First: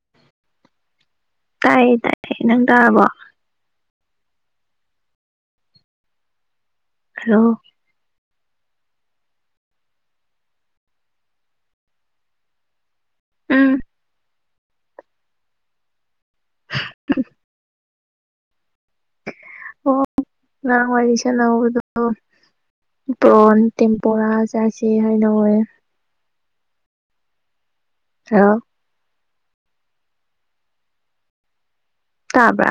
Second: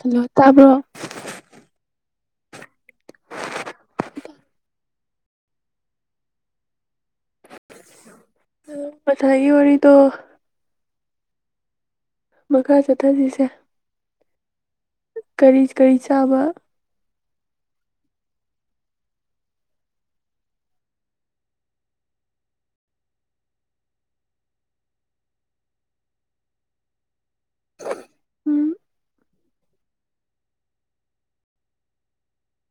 hello ꯇꯥꯕ꯭ꯔꯣ ꯇꯥꯏꯌꯦ ꯇꯥꯏꯌꯦ ꯅꯪ ꯇꯥꯔꯕꯣ ꯍꯜꯂꯣ ꯄꯊꯏ ꯑꯣꯏꯔꯔꯤꯗꯣ ꯃꯈꯥ ꯆꯠꯊꯁꯤꯁꯦ ꯎꯝ ꯀꯔꯤ ꯀꯔꯤ ꯆꯥꯕ ꯎꯝ ꯑꯣ ꯉꯔꯥꯡ ꯋꯥꯔꯤ ꯁꯥꯟꯅꯧꯕꯗꯣ ꯕ꯭ꯔꯣꯟ ꯇꯤꯄꯣꯔꯥ ꯆꯥꯏꯁꯦ ꯍꯥꯏꯅ ꯑꯣꯏꯦ ꯑ ꯎꯝ ꯇꯥꯕ꯭ꯔ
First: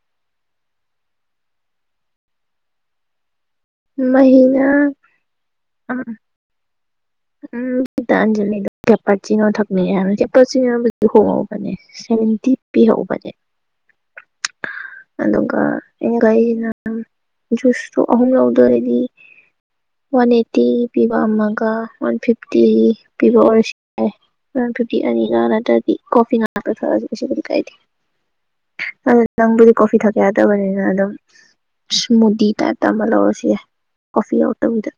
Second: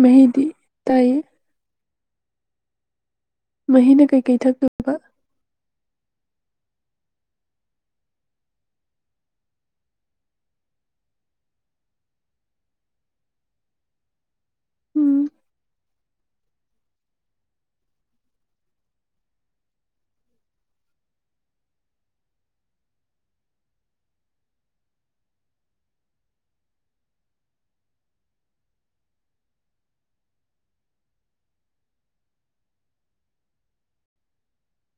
ꯃꯦꯍꯤꯗꯤ ꯇꯥꯏꯌꯦ ꯃꯍꯤꯅ ꯀꯩꯀꯩ ꯃꯍꯩꯅ ꯊꯛꯇꯣꯏꯕ ꯎꯝ ꯇꯟꯖꯂꯤꯗ ꯆꯦꯄꯠ ꯆꯤꯅꯣ ꯊꯛꯅꯤ ꯍꯥꯏꯅ ꯆꯦꯄꯠ ꯆꯟꯅꯁꯨ ꯍꯣꯡꯍꯧꯕꯅꯦ ꯁꯚꯦꯟꯇꯤ ꯄꯤꯍꯧꯕꯅꯦꯦ [unintelligible] ꯎꯝ ꯑꯗꯀ ꯌꯦ ꯀꯩꯅ ꯖꯨꯁꯇꯣ ꯑꯍꯨꯝ ꯂꯧꯗꯔꯗꯤ ꯋꯥꯟ ꯑꯦꯠꯇꯤ ꯄꯤꯕꯝꯃꯒ ꯋꯥꯟ ꯐꯤꯞꯇꯤ ꯄꯤꯕ ꯑꯣꯏꯔꯁꯤ ꯐꯤꯞꯇꯤ ꯑꯅꯤꯒ ꯅꯠꯇ꯭ꯔꯗꯤ ꯀꯣꯐꯤ ꯉꯇ ꯊꯛꯑꯁꯨ ꯀꯩꯁꯨ ꯀ ꯀꯥꯏꯗꯦ ꯅꯪꯕꯨ ꯀꯣꯐꯤ ꯊꯦ ꯑꯗꯕꯅꯤꯅꯤꯅꯝ ꯏꯁꯃꯨꯗꯤ ꯇꯥꯏ ꯑꯃ ꯑꯣꯦ ꯀꯣꯐꯤ ꯑꯇꯗ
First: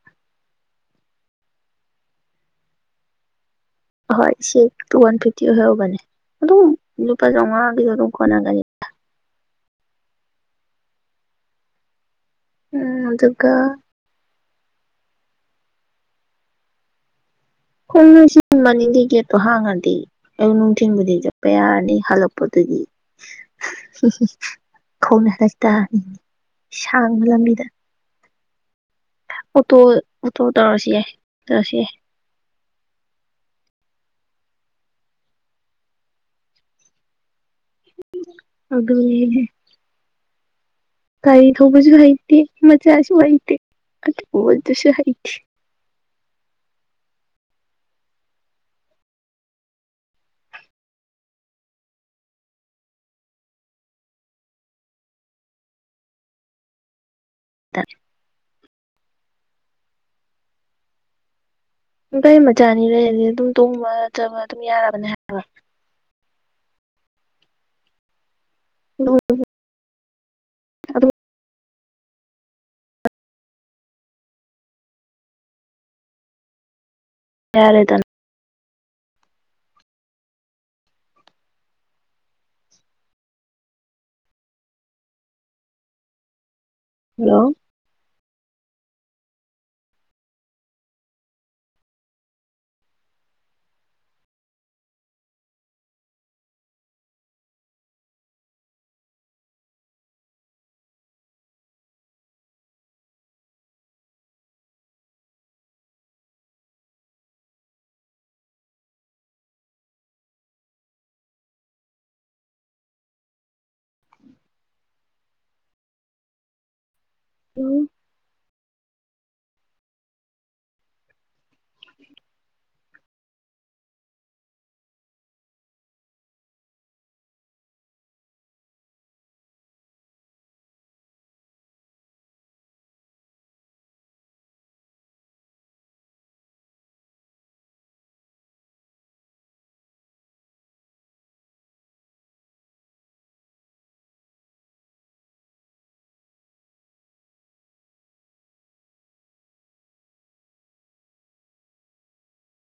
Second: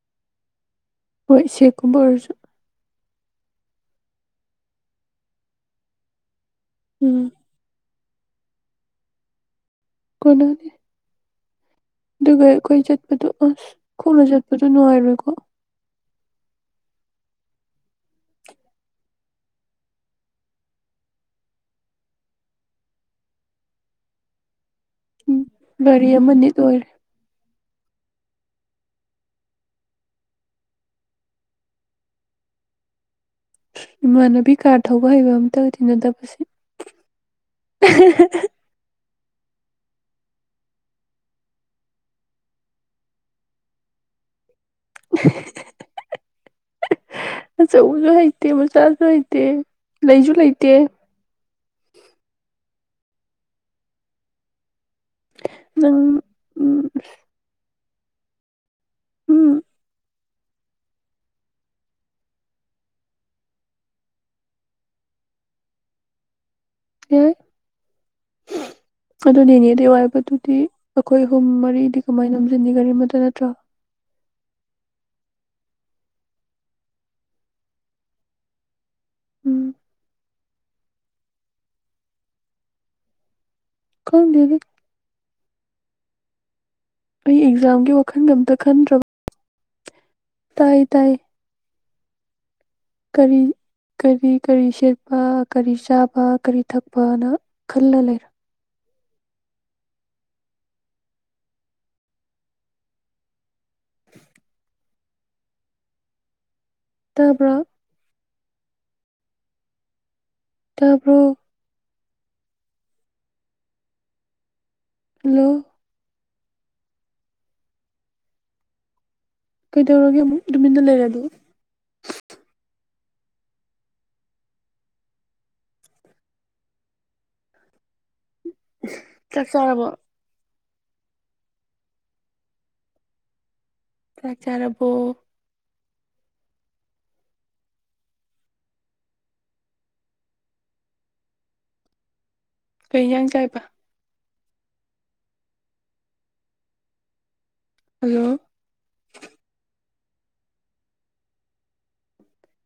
ꯍꯣꯏ ꯁꯤꯦ ꯀꯨꯃꯥꯔꯁꯨ ꯍꯣꯏ ꯁꯤꯨ ꯋꯥꯟ ꯐꯤꯐꯇꯤ ꯑꯣꯏꯔꯧꯕꯅꯦ ꯑꯗꯨꯝ ꯎꯝ ꯂꯨꯄꯥ ꯆꯥꯝꯃꯉꯥꯒꯤꯁꯨ ꯑꯗꯨꯝ ꯀꯣꯟꯅꯒꯅꯤ ꯀꯨꯅꯥꯗꯤ ꯑꯗꯨꯒ ꯑꯩꯈꯣꯏ ꯎꯝ ꯆꯠꯄꯗꯣ ꯑꯗꯨꯒ ꯑꯁ ꯈꯣꯡꯅ ꯆꯠꯄꯗꯣ ꯅꯨꯡꯉꯥꯏꯔꯣꯏꯀꯣ ꯈꯣꯡꯡꯂꯣꯏꯁꯤ ꯃꯅꯤꯡꯗꯤ ꯒꯦꯠꯇꯣ ꯍꯥꯡꯉꯗꯤ ꯑꯌꯨꯛ ꯅꯨꯡꯊꯤꯟꯕꯨꯗꯤ ꯆꯠꯄ ꯌꯥꯔꯅꯤ ꯍꯜꯂꯛꯄꯗꯨꯗꯤ ꯀꯧꯅ ꯎꯝ ꯍꯔꯁꯤꯛꯇ ꯒꯥꯔꯤ ꯑꯃ ꯅꯤꯠ ꯑꯣꯏꯔꯦ ꯁꯥꯡꯕ ꯂꯝꯕꯤꯗ ꯑꯣꯇꯣ ꯑꯣꯇꯣ ꯇꯧꯔꯁꯤ ꯌꯥꯏ ꯇꯧꯑꯁꯤ ꯌꯥꯏ ꯏꯃꯥꯟꯅꯕꯤ ꯀꯥꯔ ꯊꯧꯕ ꯍꯩꯕ ꯑꯃꯝꯇ ꯇꯤꯟꯅꯗꯕꯁꯦ ꯑꯗꯨꯅꯤ ꯒꯥꯔꯤ ꯊꯧꯕꯁꯨ ꯍꯩꯇꯦ ꯃꯆꯥꯁꯨ ꯍꯩꯇꯦ ꯑꯆꯧꯕ ꯗꯨꯁꯨ ꯍꯩꯇꯦ ꯑꯆꯧꯕꯁꯨ ꯍꯩꯇꯦ ꯃꯆꯥꯁꯨ ꯍꯩꯇꯦ ꯂꯩꯁꯨ ꯂꯩꯇꯦ ꯅꯪ ꯎꯝ ꯇꯥꯏ ꯎꯝ ꯀꯒꯥꯩ ꯃꯆꯥꯅꯤ ꯂꯩꯔꯗꯤ ꯑꯗꯨꯝ ꯇꯣꯡꯕ ꯆꯕ ꯑꯗꯨꯝ ꯌꯥꯔꯕꯅꯦ ꯍꯥꯏ ꯑꯦ ꯑꯗꯨꯝ ꯑꯗꯨ ꯅꯤꯗꯤ ꯋꯥꯔꯕ ꯇꯨꯗꯤ ꯑꯗꯨꯝ ꯑꯩꯈꯣꯏ ꯑꯍꯨꯝ ꯃꯔꯤꯗꯤ ꯀꯃꯥꯏꯅ ꯅꯣꯝꯖꯤꯟꯅꯤꯒꯔꯤꯃꯇ ꯅꯠꯇ꯭ꯔꯣ ꯌꯥꯔꯦꯗ ꯎꯝ ꯈꯪꯗꯦꯗ ꯑꯩ ꯍꯜꯂꯣ ꯑꯦꯛꯖꯥꯝꯒꯤ ꯋꯥꯈꯜꯒ ꯑꯝꯇ ꯈꯟꯗ꯭ꯔꯕ ꯇꯥꯏ ꯇꯥꯏ ꯀꯔꯤ ꯀꯔꯤ ꯀꯔꯤ ꯁꯦꯠꯄ ꯀꯔꯤ ꯆꯥꯕ ꯀꯔꯤ ꯊꯛꯄꯅ ꯈꯜꯂ ꯂꯩꯔ ꯇꯥꯕ꯭ꯔꯣ ꯇꯥꯕ꯭ꯔꯣ ꯍꯜꯂꯣ ꯎꯝ ꯀꯩꯗꯧꯔꯒꯦ ꯑꯃꯨꯛ ꯅꯨꯃꯤꯟꯗ ꯂꯩꯔꯦ ꯑꯗꯨ ꯆꯥꯛ ꯆꯔꯕ ꯆꯥꯛ ꯆꯔꯕꫭ ꯀꯩ ꯏꯤꯟꯁꯥꯡ ꯆꯥꯏꯕ ꯍꯜꯂꯣ